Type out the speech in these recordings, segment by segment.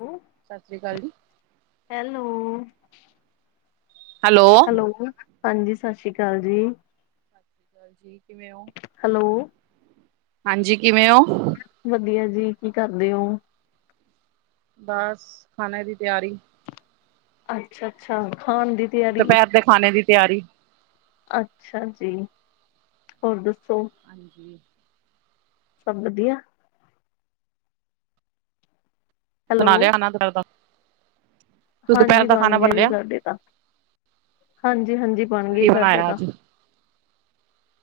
Hello, ਸਤਿ ਸ਼੍ਰੀ ਅਕਾਲ ਜੀ। ਹੈਲੋ, ਹੈਲੋ ਹਾਂਜੀ ਸਤਿ ਸ਼੍ਰੀ ਅਕਾਲ ਜੀ। ਹਾਂਜੀ ਕਿਵੇਂ ਹੋ? ਹੈਲੋ, ਹਾਂਜੀ ਕਿਵੇਂ ਓ? ਵਧੀਆ ਜੀ ਕੀ ਕਰਦੇ ਔ। ਬਸ, ਖਾਣਾ ਦੀ ਤਿਆਰੀ ਅੱਛਾ, ਅੱਛਾ ਖਾਣ ਦੀ ਤਿਆਰੀ ਦੁਪਹਿਰ ਦੇ ਖਾਣੇ ਦੀ ਤਿਆਰੀ ਅੱਛਾ ਜੀ, ਹੋਰ ਦੱਸੋ। ਹਾਂਜੀ ਸਭ ਵਧੀਆ। ਹੈਲੋ ਬਣਾ ਲਿਆ ਖਾਣਾ ਦਪਿਹਰ ਦਾ ਤੂੰ ਦੁਪਹਿਰ ਹਾਂਜੀ ਦਾ ਖਾਣਾ ਬਣ ਗਿਆ ਜੀ ਲਿਆ ਸਾਡੇ ਤਾਂ, ਹਾਂਜੀ, ਹਾਂਜੀ ਬਣ ਕੀ ਗਏ ਸਾਡੇ ਬਣਾਇਆ ਤਾਂ ਅੱਜ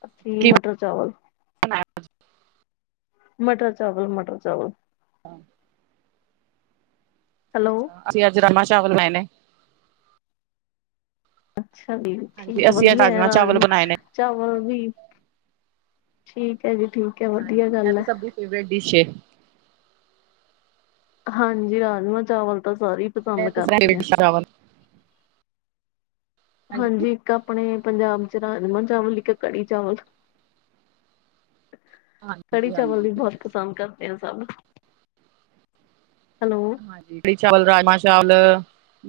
ਅੱਸੀਂ ਕੀ ਮਟਰ, ਚਾਵਲ ਬਣਾਇਆ ਅਜ ਮਟਰ ਚਾਵਲ, ਮਟਰ ਚਾਵਲ ਹਾਂ। ਹੈਲੋ ਅਸੀਂ ਅੱਜ ਰਾਜਮਾ ਚਾਵਲ ਬਣਾਏ ਨੇ। ਅੱਛਾ ਜੀ, ਹਾਂਜੀ ਠੀਕ ਅਸੀਂ ਅੱਜ ਵਧੀਆ ਆ ਚਾਵਲ ਰਾਜਮਾ ਬਣਾਏ ਨੇ। ਚਾਵਲ ਵੀ ਠੀਕ ਐ ਜੀ ਠੀਕ। ਹੈ ਵਧੀਆ ਹਾਂਜੀ, ਇਹ ਗੱਲ ਹੈ ਤਾਂ ਸਭ ਦੀ ਫੇਵਰੇਟ ਡਿਸ਼ ਐ। ਹਾਂਜੀ, ਰਾਜਮਾਂ ਚਾਵਲ ਤਾਂ ਸਾਰੇ ਪਸੰਦ ਕਰਦੇ ਆ ਡਿਸ਼ ਅ ਚਾਵਲ ਹਾਂਜੀ, ਇੱਕ ਆਪਣੇ ਪੰਜਾਬ ਚ ਰਾਜਮਾਂ ਚਾਵਲ ਇੱਕ ਕੜੀ ਚਾਵਲ। ਕੜੀ ਚਾਵਲ ਵੀ ਹਾਂਜੀ। ਬਹੁਤ ਪਸੰਦ ਕਰ ਦੇ ਸਭ, ਹੈਲੋ ਹਾਂਜੀ ਕੜ੍ਹੀ ਚਾਵਲ, ਰਾਜਮਾ ਚਾਵਲ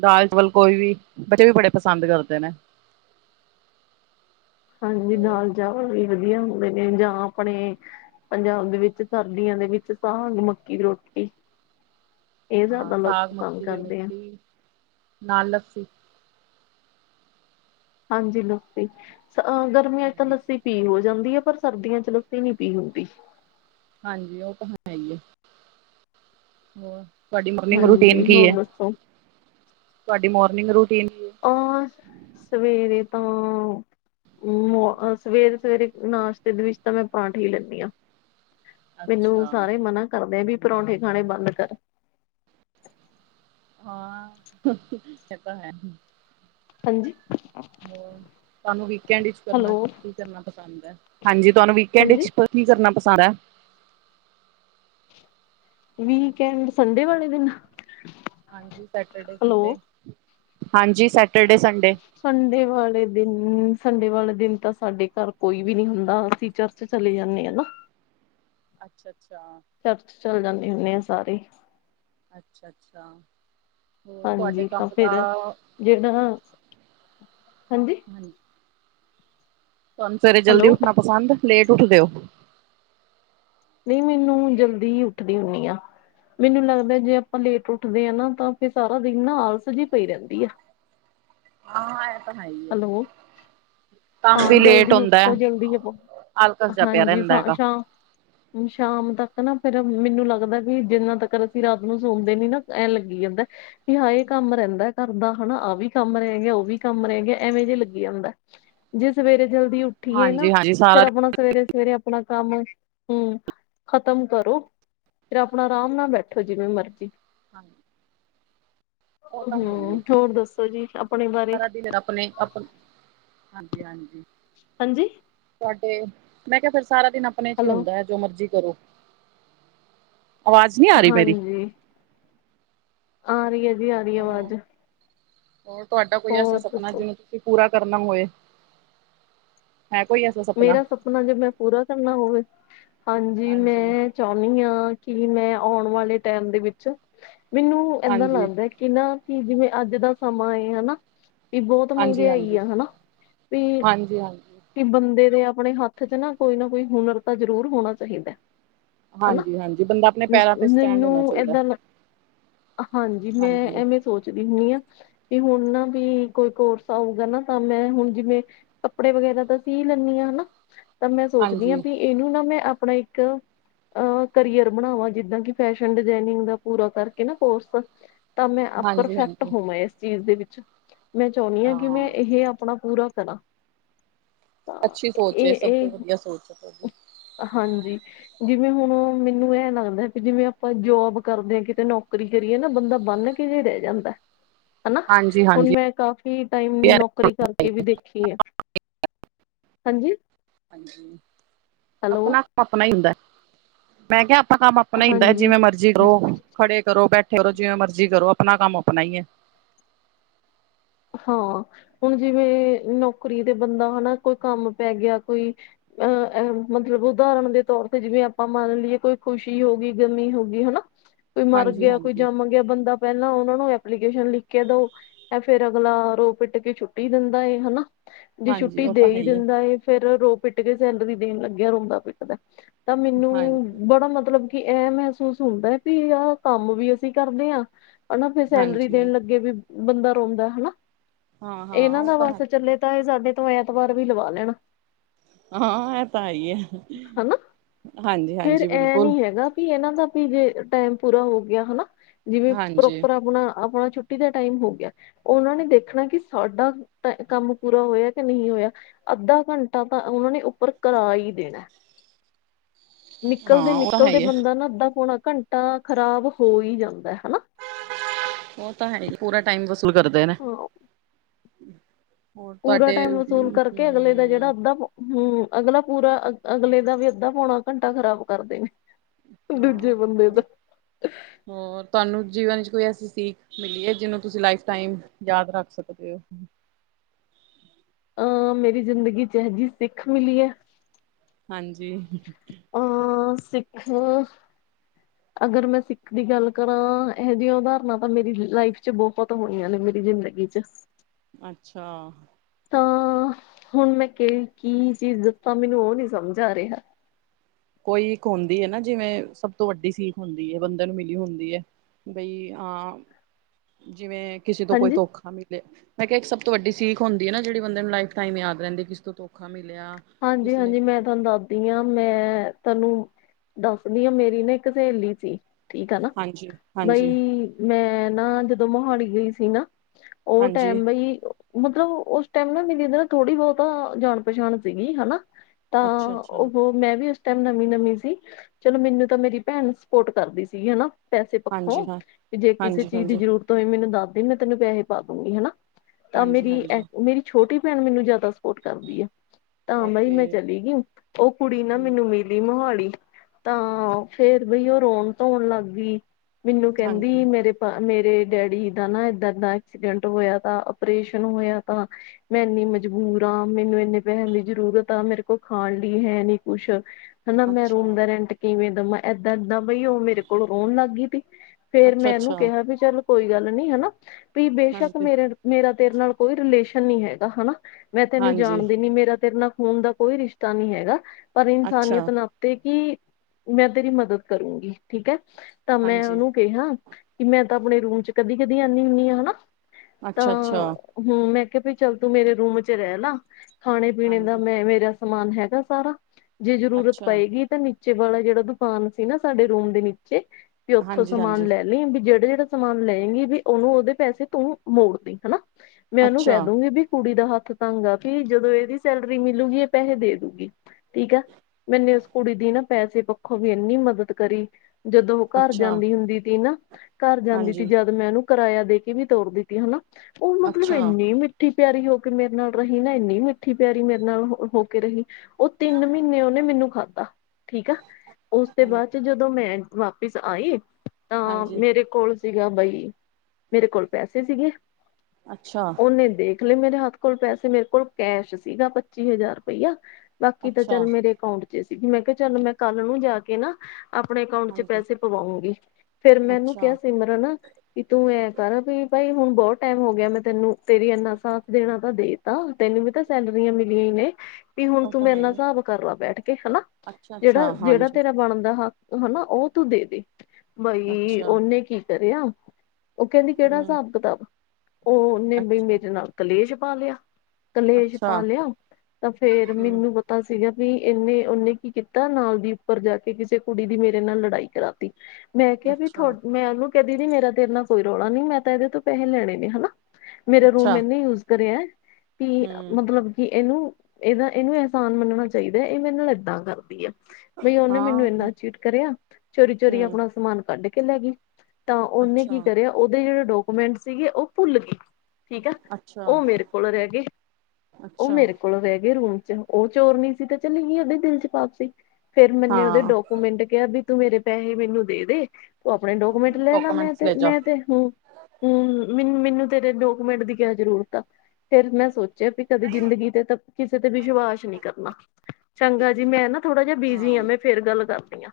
ਦਾਲ ਚਵਲ ਕੋਈ ਵੀ ਬੱਚੇ ਵੀ ਬੜੇ ਪਸੰਦ ਕਰਦੇ ਨੇ। ਹਾਂਜੀ, ਹੋਰ ਦਾਲ ਚਾਵਲ ਵੀ ਵਧੀਆ ਹੁੰਦੇ ਨੇ ਜਾਂ ਆਪਣੇ ਪੰਜਾਬ ਦੇ ਵਿੱਚ ਸਰਦੀਆਂ ਦੇ ਵਿੱਚ ਸਾਗ, ਮੱਕੀ ਦੀ ਰੋਟੀ। ਇਹ ਹਾਂ ਜ਼ਿਆਦਾ ਲੋਕ ਸਾਗ ਪਸੰਦ ਮੱਕੀ ਦੀ ਕਰਦੇ ਆ। ਰੋਟੀ ਨਾਲ ਲੱਸੀ। ਹਾਂਜੀ ਲੱਸੀ, ਅ ਗਰਮੀਆਂ ਚ ਤਾਂ ਹਾਂਜੀ ਲੱਸੀ ਪੀ ਹੋ ਜਾਂਦੀ ਐ। ਪਰ ਸਰਦੀਆਂ ਚ ਲੱਸੀ ਨੀ ਪੀ ਹੁੰਦੀ। ਹਾਂਜੀ, ਉਹ ਤਾਂ ਹੈ ਹੀ ਆ। ਹੋਰ ਤੁਹਾਡੀ ਮੋਰਨਿੰਗ ਰੂਟੀਨ ਹਾਂਜੀ ਕੀ ਹੋਰ ਐ, ਦੱਸੋ ਤੁਹਾਡੀ ਮੋਰਨਿੰਗ ਰੂਟੀਨ ਕੀ ਅਹ ਸਵੇਰੇ ਤਾਂ ਸਵੇਰੇ -ਸਵੇਰੇ ਨਾਸ਼ਤੇ ਦੇ ਵਿੱਚ ਤਾਂ ਮੈਂ ਪਰਾਂਠੇ ਈ ਲੈਂਨੀ ਆ। ਹੈ ਮੈਨੂੰ ਅੱਛਾ ਸਾਰੇ ਮਨਾ ਕਰਦੇ ਆ ਵੀ ਪਰੌਂਠੇ ਖਾਣੇ ਬੰਦ ਕਰ। ਹਾਂ, ਹੁਹ ਹੁ ਏ ਤਾਂ ਹੈ। ਹਾਂਜੀ, ਤਾਨੂੰ ਵੀਕਐਂਡ ਚ ਹੈਲੋ ਕਰਨਾ ਕੀ ਕਰਨਾ ਪਸੰਦ ਐ, ਹਾਂਜੀ ਤਾਨੂੰ ਵੀਕਐਂਡ ਹਾਂਜੀ ਚ ਕੀ ਕਰਨਾ ਪਸੰਦ ਐ। ਵੀਕਐਂਡ, ਸੰਡੇ ਵਾਲੇ ਦਿਨ ਹਾਂਜੀ ਸੈਟਰਡੇ, ਹੈਲੋ ਸੰਡੇ, ਹਾਂਜੀ ਸੈਟਰਡੇ, ਸੰਡੇ ਸੰਡੇ ਵਾਲੇ ਦਿਨ, ਸੰਡੇ ਵਾਲੇ ਦਿਨ ਤਾਂ ਸਾਡੇ ਘਰ ਕੋਈ ਵੀ ਨੀ ਹੁੰਦਾ। ਅਸੀਂ ਚਰਚ ਚਲੇ ਜਾਂਨੇ ਆ ਨਾ। ਅੱਛਾ, ਅੱਛਾ ਚਰਚ ਚੱਲ ਜਾਂਦੇ ਹੁੰਨੇ ਆ ਸਾਰੇ। ਅੱਛਾ-ਅੱਛਾ। ਤੁਹਾਡੇ ਹਾਂਜੀ ਤਾਂ ਕੰਮ ਫਿਰ ਦਾ, ਜਿਹੜਾ ਹਾਂਜੀ। ਤੁਹਾਨੂੰ ਸਵੇਰੇ ਜਲਦੀ ਹੈਲੋ ਉੱਠਣਾ ਪਸੰਦ, ਲੇਟ ਉੱਠਦੇ ਓ। ਨਹੀਂ ਮੈਨੂੰ ਜਲਦੀ ਹੀ ਉੱਠਦੀ ਹੁੰਨੀ ਆ। ਮੈਨੂੰ ਲੱਗਦਾ ਜੇ ਆਪਾਂ ਲੇਟ ਉੱਠਦੇ ਹ ਨਾ ਤਾਂ ਫਿਰ ਸਾਰਾ ਦਿਨ ਨਾ ਆਲਸ ਜੀ ਪਈ ਰਹਿੰਦੀ ਆ। ਹਾਂ ਇਹ ਤਾਂ ਹੈ ਹੀ ਐ। ਹੈਲੋ ਹਾਂ, ਜਲਦੀ ਉਠੋ ਜਲਦੀ, ਆਲਕਸ ਜਾ ਪਿਆ ਹਾਂਜੀ ਰਹਿੰਦਾ ਹੈਗਾ ਸ਼-ਸ਼ਾਮ। ਸ਼ਾਮ ਤੱਕ ਨਾ ਫੇਰ ਮੈਨੂੰ ਲੱਗਦਾ ਵੀ ਜਿੰਨਾ ਤੱਕ ਅਸੀਂ ਰਾਤ ਨੂੰ ਸੌਂਦੇ ਨੀ ਨਾ। ਐਂ ਲੱਗੀ ਜਾਂਦਾ ਵੀ ਹਾਂ ਇਹ ਕੰਮ ਰਹਿੰਦਾ ਕਾਰ ਦਾ, ਹਨਾ ਆਹ ਵੀ ਕੰਮ ਰਹਿ ਗਿਆ ਉਹ ਕੰਮ ਰਹਿ ਗਿਆ। ਐਵੇਂ ਜਏ ਲੱਗੀ ਜਾਂਦਾ ਐ, ਜੇ ਸਵੇਰੇ ਜਲਦੀ ਉਠੀਏ ਨਾ ਹਾਂਜੀ ਹਾਂਜੀ ਫੇਰ ਸਾਰਾ ਆਪਣਾ ਸਵੇਰੇ-ਸਵੇਰੇ ਅਪ ਆਪਣਾ ਕੰਮ, ਹੁੰ, ਖਤਮ ਕਰੋ। ਫੇਰ ਆਪਣਾ ਆਰਾਮ ਨਾਲ ਬੈਠੋ ਜਿਵੇਂ ਮਰਜ਼ੀ। ਹਾਂਜੀ। ਉਹ ਤਾਂ ਹੈ ਹੀ ਐ, ਹੂੰ ਹੋਰ ਦੱਸੋ ਜੀ ਆਪਣੇ ਬਾਰੇ ਸਾਰਾ ਦਿ ਫਿਰ ਆਪਣੇ ਆਪ, ਹਾਂਜੀ-ਹਾਂਜੀ। ਹਾਂਜੀ। ਤੁਹਾਡੇ, ਮੈਂ ਕਿਹਾ ਫੇਰ ਸਾਰਾ ਦਿਨ ਆਪਣੇ ਚ ਹੀ ਹੈਲੋ ਹੁੰਦਾ ਐ। ਜੋ ਮਰਜ਼ੀ ਕਰੋ, ਆਵਾਜ਼ ਨਹੀਂ ਆ ਰਹੀ ਮੇਰੀ? ਹਾਂਜੀ ਆ ਰਹੀ ਏ ਜੀ, ਆ ਰਹੀ ਏ ਹੋਰ ਆਵਾਜ਼। ਹੋਰ ਤੁਹਾਡਾ ਕੋਈ ਐਸਾ ਹੋਰ ਸੁਪਨਾ ਦੱਸੋ ਜਿਹਨੂੰ ਤੁਸੀਂ ਪੂਰਾ ਕਰਨਾ ਹੋਏ। ਹੈਂ ਕੋਈ ਐਸਾ ਸਪਨਾ? ਮੇਰਾ ਸਪਨਾ ਜੇ ਮੈਂ ਪੂਰਾ ਕਰਨਾ ਹੋਵੇ, ਹਾਂਜੀ ਮੈਂ ਚਾੳਨੀ ਆ ਕਿ ਮੈਂ ਆਉਣ ਵਾਲੇ ਟੇਮ ਦੇ ਵਿੱਚ, ਮੈਨੂੰ ਏਦਾਂ ਹਾਂਜੀ ਹਾਂਜੀ ਲੱਗਦੇ ਕਿ ਨਾ ਕਿ ਜਿਵੇਂ ਆੱਜ ਦਾ ਸਮਾਂ ਏ ਹਨਾ ਵੀ ਬੋਤ ਹਾਂਜੀ ਮੰਗੇਆਈ ਹਾਂਜੀ ਆ, ਹਨਾ ਵੀ ਹਾਂਜੀ ਕਿ ਬੰਦੇ ਦੇ ਆਪਣੇ ਹੱਥ ਚ ਨਾ ਕੋਈ ਨਾ ਕੋਈ ਹੁਨਰ ਤਾਂ ਜ਼ਰੂਰ ਹੋਣਾ ਚਾਹੀਦਾ ਐ। ਹਨਾ ਹਾਂਜੀ ਹਾਂਜੀ ਬੰਦਾ ਆਪਣੇ ਪੈਰਾਂ ਤੇ ਸਟੈਂਡ ਹੋਣਾ ਮੈਨੂੰ ਚਾਹੀਦਾ ਏਦਾਂ ਲਗ ਹਾਂਜੀ, ਮੈਂ ਐਵੇਂ ਸੋਚਦੀ ਹੁੰਣੀ ਆ। ਵੀ ਹੁਣ ਨਾ ਵੀ ਕੋਈ ਕੋਰਸ ਆਊਗਾ ਨਾ ਤਾਂ ਮੈਂ ਹੁਣ ਜਿਵੇਂ ਕੱਪੜੇ ਵਗੈਰਾ ਤਾਂ ਸੀ ਲੈਂਨੀ ਹਾਂ ਹਨਾ ਤਾਂ ਮੈਂ ਸੋਚਦੀ ਹਾਂ ਹਾਂਜੀ ਵੀ ਇਹਨੂੰ ਨਾ ਮੈਂ ਆਪਣਾ ਇੱਕ ਅ ਕਰੀਅਰ ਬਣਾਵਾਂ ਜਿਦਾਂ ਨਾ ਫੈਸ਼ਨ ਡਿਜਾਇਨਿੰਗ ਦਾ ਪੂਰਾ ਕਰਕੇ ਨਾ ਕੋਰਸ। ਤਾਂ ਮੈਂ ਆਪ ਹਾਂਜੀ ਪਰਫੈਕਟ ਹਾਂਜੀ ਹੋਵਾਂ ਏਸ ਚੀਜ਼ ਦੇ ਵਿੱਚ। ਮੈਂ ਚਾਹੁੰਨੀ ਹਾਂ ਕਿ ਮੈਂ ਇਹ ਆਪਣਾ ਪੂਰਾ ਕਰਾਂ। ਤਾਂ ਅੱਛੀ ਸੋਚ ਐ ਇਹ ਸਭ ਤੋਂ ਇਹ ਵਧੀਆ ਸੋਚ ਐ ਤੁਹਾਡੀ। ਹਾਂਜੀ। ਜਿਵੇਂ ਹੁਣ ਮੈਨੂੰ ਇਹ ਲੱਗਦਾ ਵੀ ਜਿਵੇਂ ਆਪਾਂ ਜੋਬ ਕਰਦੇ ਕਿਤੇ ਨੌਕਰੀ ਕਰੀਏ ਨਾ ਬੰਦਾ ਬੰਨ [unintelligible] ਰਹਿ ਜਾਂਦੈ। ਹਨਾ ਹੁਣ ਹਾਂਜੀ-ਹਾਂਜੀ ਮੈਂ ਕਾਫ਼ੀ ਟਾਈਮ ਨੌਕਰੀ ਕਰਕੇ ਵੀ ਦੇਖੀ ਏ। ਹਾਂਜੀ। ਹਾਂਜ਼ੀ, ਹੈਲੋ ਆਪਣਾ ਆਪਣਾ ਹੀ ਹੁੰਦਾ, ਮੈਂ ਕਿਹਾ ਆਪਣਾ ਕੰਮ ਆਪਣਾ ਈ ਹੁਨਦੈ ਹਦਾ ਹਾਂਜੀ ਜਿਵੇਂ ਮਰਜ਼ੀ ਕਰੋ ਖੜੇ ਕਰੋ, ਬੈਠੇ ਰਹੋ ਜਿਵੇਂ ਮਰਜ਼ੀ ਕਰੋ ਆਪਣਾ ਕੰਮ ਆਪਣਾ ਈ ਹੈ। ਹਾਂ ਹੁਣ ਜਿਵੇਂ ਨੌਕਰੀ ਤੇ ਬੰਦਾ ਹਨਾ ਕੋਈ ਕੰਮ ਪੈ ਗਿਆ ਕੋਈ। ਅਹ ਮਤਲਬ ਉਦਾਰਣ ਦੇ ਤੌਰ ਤੇ ਜਿਵੇਂ ਅਪਾਂ ਮਾਨ ਲਈਏ ਕੋਈ ਖੁਸ਼ੀ ਹੋ ਗਈ, ਗਮੀ ਹੋ ਗਈ ਹਨਾ। ਕੋਈ ਮਰ ਗਿਆ ਕੋਈ ਹਾਂਜੀ-ਹਾਂਜੀ ਹਾਂਜੀ ਜੰਮ ਗਿਆ, ਬੰਦਾ ਪਹਿਲਾਂ ਉਨਾਂ ਨੂੰ ਐਪਲੀਕੇਸ਼ਨ ਲਿਖ ਕੇ ਦੋ। ਫੇਰ ਅਗਲਾ ਰੋ, ਪਿੱਟ ਕੇ ਛੁੱਟੀ ਦਿੰਦਾ ਏ ਹਨਾ। ਜੇ ਹਾਂਜੀ ਛੁੱਟੀ ਉਹ ਤਾਂ ਹੈ ਦੇਈ ਹੀ ਹੈ ਦਿੰਦਾ ਫਿਰ ਰੋ। ਪਿੱਟ ਕੇ ਸੈਲਰੀ ਦੇਣ ਲੱਗਿਆ। ਰੋਂਦਾ-ਪਿੱਟਦਾ ਤਾਂ ਮੈਨੂੰ ਬੜਾ ਹਾਂਜੀ ਮਤਲਬ ਕਿ ਏਹ ਮਹਿਸੂਸ ਹੁੰਦਾ ਪੀ ਆਹ ਕੰਮ ਵੀ, ਅਸੀਂ ਕਰਦੇ ਹਾਂ। ਹਨਾ, ਫਿਰ ਸੈਲਰੀ ਹਾਂਜੀ ਦੇਣ ਲੱਗੇ ਵੀ, ਬੰਦਾ ਰੋਂਦੇ ਹਨਾ ਹਾਂ-ਹਾਂ ਇਹਨਾਂ ਉਹ ਦਾ ਤਾਂ ਹੈ ਵਸ ਚੱਲੇ। ਚਾਏ ਸਾਡੇ ਤੋਂ ਐਤਵਾਰ ਵੀ, ਲਵਾ ਲੈਣ। ਹਾਂ ਇਹ ਤਾਂ ਹੈ ਆ ਹਨਾ ਫੇਰ ਹਾਂਜੀ-ਹਾਂਜੀ ਐ ਬਿਲਕੁਲ ਨੀ ਹੈਗਾ ਵੀ ਇਹਨਾਂ ਦਾ ਵੀ, ਜੇ ਟਾਈਮ ਪੂਰਾ ਹੋ ਗਿਆ ਹਨਾ! ਜਿਵੇਂ ਹਾਂਜੀ ਪ੍ਰੋਪਰ ਆਪਣਾ-ਆਪਣਾ ਛੁੱਟੀ ਛੁੱਟੀ ਦਾ ਟਾਈਮ ਹੋ, ਗਿਆ। ਉਹਨਾਂ ਨੇ, ਦੇਖਣਾ ਕਿ ਸਾਡਾ ਕੰਮ ਪੂਰਾ ਹੋਇਆ ਕਿ ਨਹੀਂ ਹੋਇਆ! ਅੱਧਾ ਘੰਟਾ ਤਾਂ, ਉਹਨਾ ਨੇ, ਉੱਪਰ ਕਰਾ ਹੀ ਦੇਣਾ। ਹਾਂ ਉਹ ਤਾਂ ਹੈ ਨਿਕਲਦੇ-ਨਿਕਲਦੇ ਹੀ ਹੈ ਬੰਦਾ ਨਾ ਅੱਧਾ ਪੋਣਾ ਘੰਟਾ ਖ਼ਰਾਬ ਹੋ, ਹੀ ਜਾਂਦਾ ਹਨਾ। ਉਹ ਤਾਂ ਹੈ ਪੂਰਾ ਟਾਈਮ ਵਸੂਲ ਕਰਦੇ ਨੇ, ਹਾਂ, ਹੋਰ ਪੂਰਾ ਤੁਹਾਡੇ ਟਾਈਮ ਵਸੂਲ ਕਰਕੇ ਅਗਲੇ ਦਾ, ਜਿਹੜਾ ਹੂੰ ਅੱਧਾ ਹੂੰ, ਅਗਲਾ ਪੂਰਾ ਅ ਅਗਲੇ ਦਾ ਵੀ ਅੱਧਾ ਪਾਉਣਾ ਘੰਟਾ ਖ਼ਰਾਬ ਕਰਦੇ ਨੇ, ਦੂਜੇ ਬੰਦੇ ਦਾ ਔਰ ਤੁਹਾਨੂੰ ਜੀਵਨ ਚ, ਕੋਈ ਅਸੀਂ ਸੇਕ ਮਿਲੀ ਹੈ ਜਿਹਨੂੰ ਤੁਸੀਂ ਲਾਈਫ ਟਾਈਮ ਯਾਦ ਰੱਖ ਸਕਦੇ ਹੋ, ਅ ਮੇਰੀ ਜ਼ਿੰਦਗੀ ਚ, ਇਹੋ ਜਿਹੀ ਸਿੱਖ ਮਿਲੀ ਹੈ ਹਾਂਜੀ ਅਹ ਸਿੱਖੋ ਅਗਰ ਮੈਂ, ਸਿੱਖ ਦੀ ਗੱਲ ਕਰਾਂ ਇਹੋ ਜਿਹੀਆਂ ਉਦਾਹਰਨਾਂ ਤਾਂ ਮੇਰੀ ਲਾਈਫ ਚ, ਬਹੁਤ ਹੋਣੀਆਂ ਨੇ ਮੇਰੀ ਜ਼ਿੰਦਗੀ ਚ ਅੱਛਾ ਤਾਂ ਹੁਣ ਮੈਂ, ਕਿਹੜੀ ਕੀ ਚੀਜ਼ ਦਸਾਂ ਮੈਨੂੰ ਉਹ ਨੀ, ਸਮਝ ਆ ਰਿਹਾ। ਕੋਈ ਇੱਕ ਹੁੰਦੀ ਹੈ ਨਾ। ਜਿਵੇਂ ਸਭ ਤੋਂ, ਵੱਡੀ ਸੀਖ ਹੁੰਦੀ ਹੈ ਬੰਦਿਆਂ ਨੂੰ ਮਿਲੀ ਹੁੰਦੀ ਹੈ। ਬਈ ਹਾਂ ਜਿਵੇਂ ਕਿਸੇ ਤੋਂ, ਕੋਈ ਹਾਂਜੀ ਧੋਖਾ ਮਿਲੇ ਮੈਂ ਕਿਹਾ ਇੱਕ ਸਭ ਤੋਂ ਵੱਡੀ ਸੀਖ ਹੁੰਦੀ। ਆ ਨਾ ਜਿਹੜੀ ਬੰਦੇ ਨੂੰ ਲਾਈਫ ਟਾਈਮ ਯਾਦ ਰਹਿੰਦੀ ਕਿਸ ਤੋਂ, ਧੋਖਾ ਮਿਲਿਆ! ਕਿਸੇ ਨੇ ਹਾਂਜੀ-ਹਾਂਜੀ ਮੈਂ ਤੁਹਾਨੂੰ ਦੱਸਦੀ ਹ ਮੈਂ, ਤੁਹਾਨੂੰ ਦੱਸਦੀ ਹ ਮੇਰੀ ਨਾ, ਇੱਕ ਸਹੇਲੀ ਸੀ! ਠੀਕ ਆ ਨਾ ਹਾਂਜੀ ਬਈ ਹਾਂਜੀ ਮੈਂ, ਨਾ ਜਦੋਂ ਮੋਹਾਲੀ ਗਈ ਸੀ। ਨਾ ਉਹ ਹਾਂਜੀ ਟਾਈਮ ਬਈ ਮਤਲਬ ਉਸ ਟਾਈਮ ਨਾ, ਮੇਰੀ ਇਹਦੇ ਨਾਲ ਥੋੜੀ ਬਹੁਤੀ ਜਾਣ ਪਛਾਣ ਸੀਗੀ ਹਨਾ! ਤਾਂ ਅੱਛਾ ਅੱਛਾ ਉਹ ਮੈਂ, ਵੀ ਉਸ ਟਾਈਮ ਨਵੀਂ-ਨਵੀਂ ਸੀ! ਚਲੋ ਮੈਨੂੰ ਤਾਂ ਮੇਰੀ ਭੈਣ ਸਪੋਰਟ ਕਰਦੀ ਸੀ ਹਨਾ। ਪੈਸੇ ਹਾਂਜੀ ਪੱਖੋਂ ਹਾਂ ਜੇ, ਕਿਸੇ ਹਾਂਜੀ ਚੀਜ਼ ਦੀ ਹਾਂਜੀ ਜ਼ਰੂਰਤ ਹੋਏ। ਮੈਨੂੰ ਦੱਸ ਦੇ ਮੈਂ, ਤੈਨੂੰ ਪੈਸੇ ਪਾ ਦੂਗੀ ਹਨਾ! ਤਾਂ ਹਾਂਜੀ ਮੇਰੀ, ਹਾਂਜੀ ਮੇਰੀ ਛੋਟੀ ਭੈਣ ਮੈਨੂੰ ਜ਼ਿਆਦਾ ਸਪੋਟ ਕਰਦੀ ਆ ਤਾਂ ਬਈ ਮੈਂ, ਓਕੇ ਚਲੀ ਗਈ ਉਹ ਕੁੜੀ ਨਾ ਹਮ ਮੈਨੂੰ ਉਮੀਦ ਮੋਹਾਲੀ ਤਾਂ ਫੇਰ ਬਈ ਉਹ ਰੋਣ, ਧੋਣ ਲੱਗ ਗਈ ਮੈਨੂੰ ਕਹਿੰਦੀ ਹਾਂਜੀ ਮੇਰੇ ਮੇਰੇ ਡੈਡੀ ਦਾ, ਨਾ ਏਦਾਂ ਦਾਂ ਐਕਸੀਡੈਂਟ ਹੋਇਆ ਤਾ ਆਪ੍ਰੇਸ਼ਨ ਹੋਇਆ ਤਾ ਮੈਂ, ਇੰਨੀ ਮਜਬੂਰ ਹਾਂ ਮੈਨੂੰ ਇੰਨੇ ਪੈਸੇ ਦੇ, ਜ਼ਰੂਰਤ ਆ ਮੇਰੇ ਕੋਲ ਖਾਣ ਲਈ ਹੈ। ਨੀ ਕੁਛ ਹਨਾ ਮੈਂ ਰੂਮ ਅੱਛਾ ਦਾ ਰੈਂਟ ਕਿਵੇਂ ਦੇਵਾਂ! ਏਦਾਂ-ਏਦਾਂ ਬਈ ਉਹ ਮੇਰੇ ਕੋਲ ਰੋਣ ਲੱਗ ਗਈ ਸੀ! ਫੇਰ ਅੱਛਾ ਮੈਂ ਇਹਨੂੰ ਅੱਛਾ ਕਿਹਾ ਵੀ ਚੱਲ ਕੋਈ ਗੱਲ ਨੀ, ਹਨਾ ਵੀ, ਬੇਸ਼ੱਕ ਹਾਂਜੀ, ਮੇਰੇ ਮੇਰਾ ਤੇਰੇ ਨਾਲ ਕੋਈ ਰਿਲੇਸ਼ਨ ਨੀ ਹੈਗਾ ਹਨਾ! ਮੈਂ ਤੈਨੂੰ ਹਾਂਜੀ, ਜਾਣਦੀ ਨਹੀਂ ਮੇਰਾ ਤੇਰੇ ਨਾਲ ਖੂਨ ਦਾ ਕੋਈ ਰਿਸ਼ਤਾ ਨੀ ਹੈਗਾ! ਪਰ ਅੱਛਾ, ਇਨਸਾਨੀਅਤ ਨਾਤੇ ਤੇ ਕੀ ਮੈਂ, ਤੇਰੀ ਮਦਦ ਕਰੂੰਗੀ। ਠੀਕ ਹੈ ਤਾਂ ਮੈਂ ਹਾਂਜੀ, ਉਹਨੂੰ ਹਾਂ ਕਿ ਮੈਂ, ਤਾਂ ਆਪਣੇ ਰੂਮ ਚ, ਕਦੀ-ਕਦੀ ਆਉਦੀ ਹੁੰਦੀ ਹ ਹਨਾ ਤਾਂ, ਅੱਛਾ, ਅੱਛਾ, ਹੂੰ ਮੈਂ ਕੇਆ ਬਈ ਚੱਲ ਤੂੰ ਮੇਰੇ ਰੂਮ ਵਿੱਚ ਰੈਲਾ ਖਾਣੇ-ਪੀਣੇ ਦਾ ਹਾਂਜੀ, ਮੈਂ ਮੇਰਾ ਸਮਾਨ ਹੈਗਾ ਸਾਰਾ, ਜੇ ਜਰੂਰਤ ਅੱਛਾ, ਪਏਗੀ ਨੀਚੇ ਵਾਲਾ ਜੇੜਾ ਦੁਕਾਨ ਸੀ ਨਾ ਸਾਡੇ ਰੂਮ ਦੇ ਨੀਚੇ ਵੀ ਓਥੋਂ ਹਾਂਜੀ, ਹਾਂਜੀ, ਸਮਾਨ ਲੈ ਵੀ ਜੇੜਾ-ਜੇੜਾ ਸਮਾਨ ਲਏਗੀ ਵੀ ਉਨੂੰ ਓਦੇ ਪੈਸੇ ਤੂੰ ਮੋੜਦੀ ਹਨਾ ਮੈਂ ਓਨੂੰ ਅੱਛਾ, ਕੈਅ ਦੂੰਗੀ ਵੀ ਕੁੜੀ ਦਾ ਹੱਥ ਤੰਗ ਆ ਕੀ ਜਦੋਂ ਏਦੀ ਸੈਲਰੀ ਮਿਲੂਗੀ ਏ ਪੈਹੇ ਦੇ ਦੂਗੀ ਠੀਕ ਐ ਮੈਨੇ ਏਸ ਕੁੜੀ ਦੀ ਨਾ ਪੈਸੇ ਪੱਖੋਂ ਵੀ ਏਨੀ ਮਦਦ ਕਰੀ ਜਦੋਂ ਓ ਘਰ ਅੱਛਾ, ਜਾਂਦੀ ਹੁੰਦੀ ਟੀ ਨਾ ਘਰ ਜਾਂਦੀ ਟੀ ਹਾਂਜੀ, ਜਦ ਮੈਂ ਓਨੂੰ ਕਰਾਯਾ ਦੇ ਕੇ ਵੀ ਤੋੜ ਦਿੱਤੀ ਹੈਨਾ ਓ ਮਤਲਬ ਅੱਛਾ, ਏਨੀ ਮਿੱਠੀ ਮਿੱਠੀ ਪਿਆਰੀ ਹੋ ਕੇ ਮੇਰੇ ਨਾਲ ਰਹੀ ਨਾ ਏਨੀ ਮਿੱਠੀ ਪਿਆਰੀ ਮੇਰੇ ਨਾਲ ਹੋ ਅ ਕੇ ਰਹੀ ਓ ਤੇਨ ਮੀਨੇ ਓਨੇ ਮੈਨੂੰ ਖਾਧਾ ਠੀਕ ਆ ਉਸਦੇ ਬਾਦ ਚ ਜਦੋਂ ਮੈਂ ਵਾਪਿਸ ਆਈ ਤਾਂ ਹਾਂਜੀ, ਮੇਰੇ ਕੋਲ ਸੀਗਾ ਬਾਈ ਮੇਰੇ ਕੋਲ ਪੈਸੇ ਸੀਗੇ ਅੱਛਾ, ਓਨੇ ਦੇਖ ਹਲੇ ਮੇਰੇ ਹੱਥ ਕੋਲ ਪੈਸੇ ਮੇਰੇ ਕੋਲ ਕੈਸ਼ ਸੀਗਾ ਪੱਚੀ ਹਜ਼ਾਰ ਰੁਪਈਆ ਬਾਕੀ ਤਾਂ ਅੱਛਾ, ਚੱਲ ਮੇਰੇ ਅਕਾਊਂਟ ਚ ਸੀ ਵੀ, ਮੈਂ ਕਿਹਾ ਚਲ ਮੈਂ ਕੱਲ ਨੂੰ ਜਾ ਕੇ ਨਾ। ਆਪਣੇ ਅਕਾਊਂਟ ਚ ਹਾਂਜੀ, ਪੈਸੇ ਪਵਾਉਂਗੀ ਫੇਰ ਮੈਨੂੰ ਕੈਆ ਅੱਛਾ। ਸੀਮਤ ਹੈਨਾ ਵੀ ਤੂੰ ਐਂ ਕਰ ਵੀ ਭਈ ਹੁਣ ਬੋਤ ਟੈਮ ਹੋ ਗਿਆ ਮੈਂ ਤੈਨੂੰ ਤੇਰੀ ਏਨਾ ਸਾਥ ਦੇਣਾ ਤਾਂ ਦੇਤਾ ਤੈਨੂੰ ਵੀ ਤਾਂ ਸੈਲਰੀਆਂ ਮਿਲੀਆਂ ਨੀ ਨੇ। ਵੀ ਹੁਣ ਉਹ ਤੂੰ ਤਾਂ ਮੇਰੇ ਹੈ ਨਾਲ ਹੀ ਆ, ਸਾਬ ਕਰ ਲਾ ਬੈਠ ਕੇ ਹੈਨਾ ਅੱਛਾ, ਅੱਛਾ, ਜੇੜਾ-ਜੇੜਾ ਹਾਂਜੀ, ਤੇਰਾ ਬਣਦਾ ਹੱਕ ਹਨਾ ਓ ਤੂੰ ਦੇ-ਦੇ ਬਈ ਉਹ ਅੱਛਾ, ਓਨੇ ਕੀ ਕਰੇਯਾ ਓ ਕੇਂਦੀ ਕੇੜਾ ਹੂੰ, ਸਾਬ ਕਤਾਬ, ਓਨੇ ਬਈ ਅੱਛਾ, ਮੇਰੇ ਨਾਲ ਕਲੇਸ਼ ਪਾ ਲਿਆ ਕਲੇਸ਼ ਪਾ ਅੱਛਾ, ਲਿਆ ਤਾਂ ਫੇਰ ਹੂੰ, ਮੈਨੂੰ ਤਾ ਸੀਗਾ ਵੀ ਏਨੇ ਓਨੇ ਕੀ ਕੀਤਾ ਨਾਲ ਦੀ ਉੱਪਰ ਜਾ ਕੇ ਕਿਸੇ ਕੁੜੀ ਦੀ ਮੇਰੇ ਨਾਲ ਲੜਾਈ ਕਰਾਤੀ ਮੈਂ ਕੈਆ ਵੀ ਅੱਛਾ, ਤੁਹ ਮੈਂ ਓਨੂੰ ਕੈਆ ਦੀਦੀ ਮੇਰਾ ਤੇ ਏਨਾ ਕੋਈ ਰੌਲਾ ਨੀ ਮੈਂ ਤਾਂ ਏਦੇ ਤੋਂ ਪੈਹੇ ਲੈਣੇ ਨੇ ਹਨਾ। ਮੇਰਾ ਰੂਮ ਅੱਛਾ, ਏਨੇ ਯੂਜ ਕਰੇਆ ਕਿ ਹੂੰ, ਮਤਲਬ ਕਿ ਏਨੂੰ ਏਦਾ ਏਨੂੰ ਅਹਿਸਾਨ ਮੰਨਣਾ ਚਾਈਦਾ ਏ ਮੇਰੇ ਨਾਲ ਏਦਾਂ ਕਰਦੀ ਆ ਬਈ ਓਨੇ ਮੈਨੂੰ ਹਾਂ, ਏਨਾ ਚੀਟ ਕਰੇਆ‌ ਚੋਰੀ-ਚੋਰੀ ਹੂੰ, ਅਪਣਾ ਸਮਾਨ ਕੱਢ ਕੇ ਲੈਗੀ ਤਾਂ ਓਨੇ ਅੱਛਾ, ਕੀ ਕਰੇਆ ਓਦੇ ਜਿੜੇ ਡਾਕੂਮੈਂਟ ਸੀਗੇ ਓ ਭੁੱਲਗੀ। ਠੀਕ ਆ ਅੱਛਾ, ਓ ਮੇਰੇ ਕੋਲ ਰੈ ਗਏ। ਓ ਅੱਛਾ, ਮੇਰੇ ਕੋਲੋਂ ਐ ਗਏ ਰੂਮ ਚ ਓ ਚੋਰਨੀ ਸੀ ਤੇ ਚੱਲਗੀ ਓਦੇ ਦਿਲ ਚ ਪਾਪ ਸੀ। ਫੇਰ ਮੈਨੇ ਓਦੇ ਹਾਂ, ਡਾਕੂਮੈਂਟ ਕੈਆ ਵੀ ਤੂੰ ਮੇਰੇ ਪੈਹੇ ਮੈਨੂੰ ਦੇਦੇ ਤੂੰ ਅਪਣੇ ਡਾਕੂਮੈਂਟ ਲੈ ਲਾ ਮੈਂ ਡਾਕੂਮੈਂਟਸ ਤੇ ਲੈ ਜਾ, ਮੈਂ ਤੇ ਹੂੰ ਹੂੰ ਮਿਨੂੰ-ਮਿਨੂੰ ਤੇਰੇ ਡੋਕੂਮੈਂਟ ਦੀ ਕਯਾ ਜ਼ਰੂਰਤ ਆ ਫੇਰ ਸੋਚਿਆ‌ ਵੀ ਕਦੇ ਜ਼ਿੰਦਗੀ ਤੇ ਤਾਂ ਕਿਸੇ ਤੇ ਵਿਸ਼ਵਾਸ ਕੁਛ ਨੀ ਕਰਨਾ ਚੰਗਾ ਜੀ ਮੈਂ ਨਾ ਥੋੜਾ ਜੇਆ ਹਾਂ। ਬਿਜ਼ੀ ਆ ਮੈਂ ਫੇਰ ਗੱਲ ਕਰਦੀ ਆ।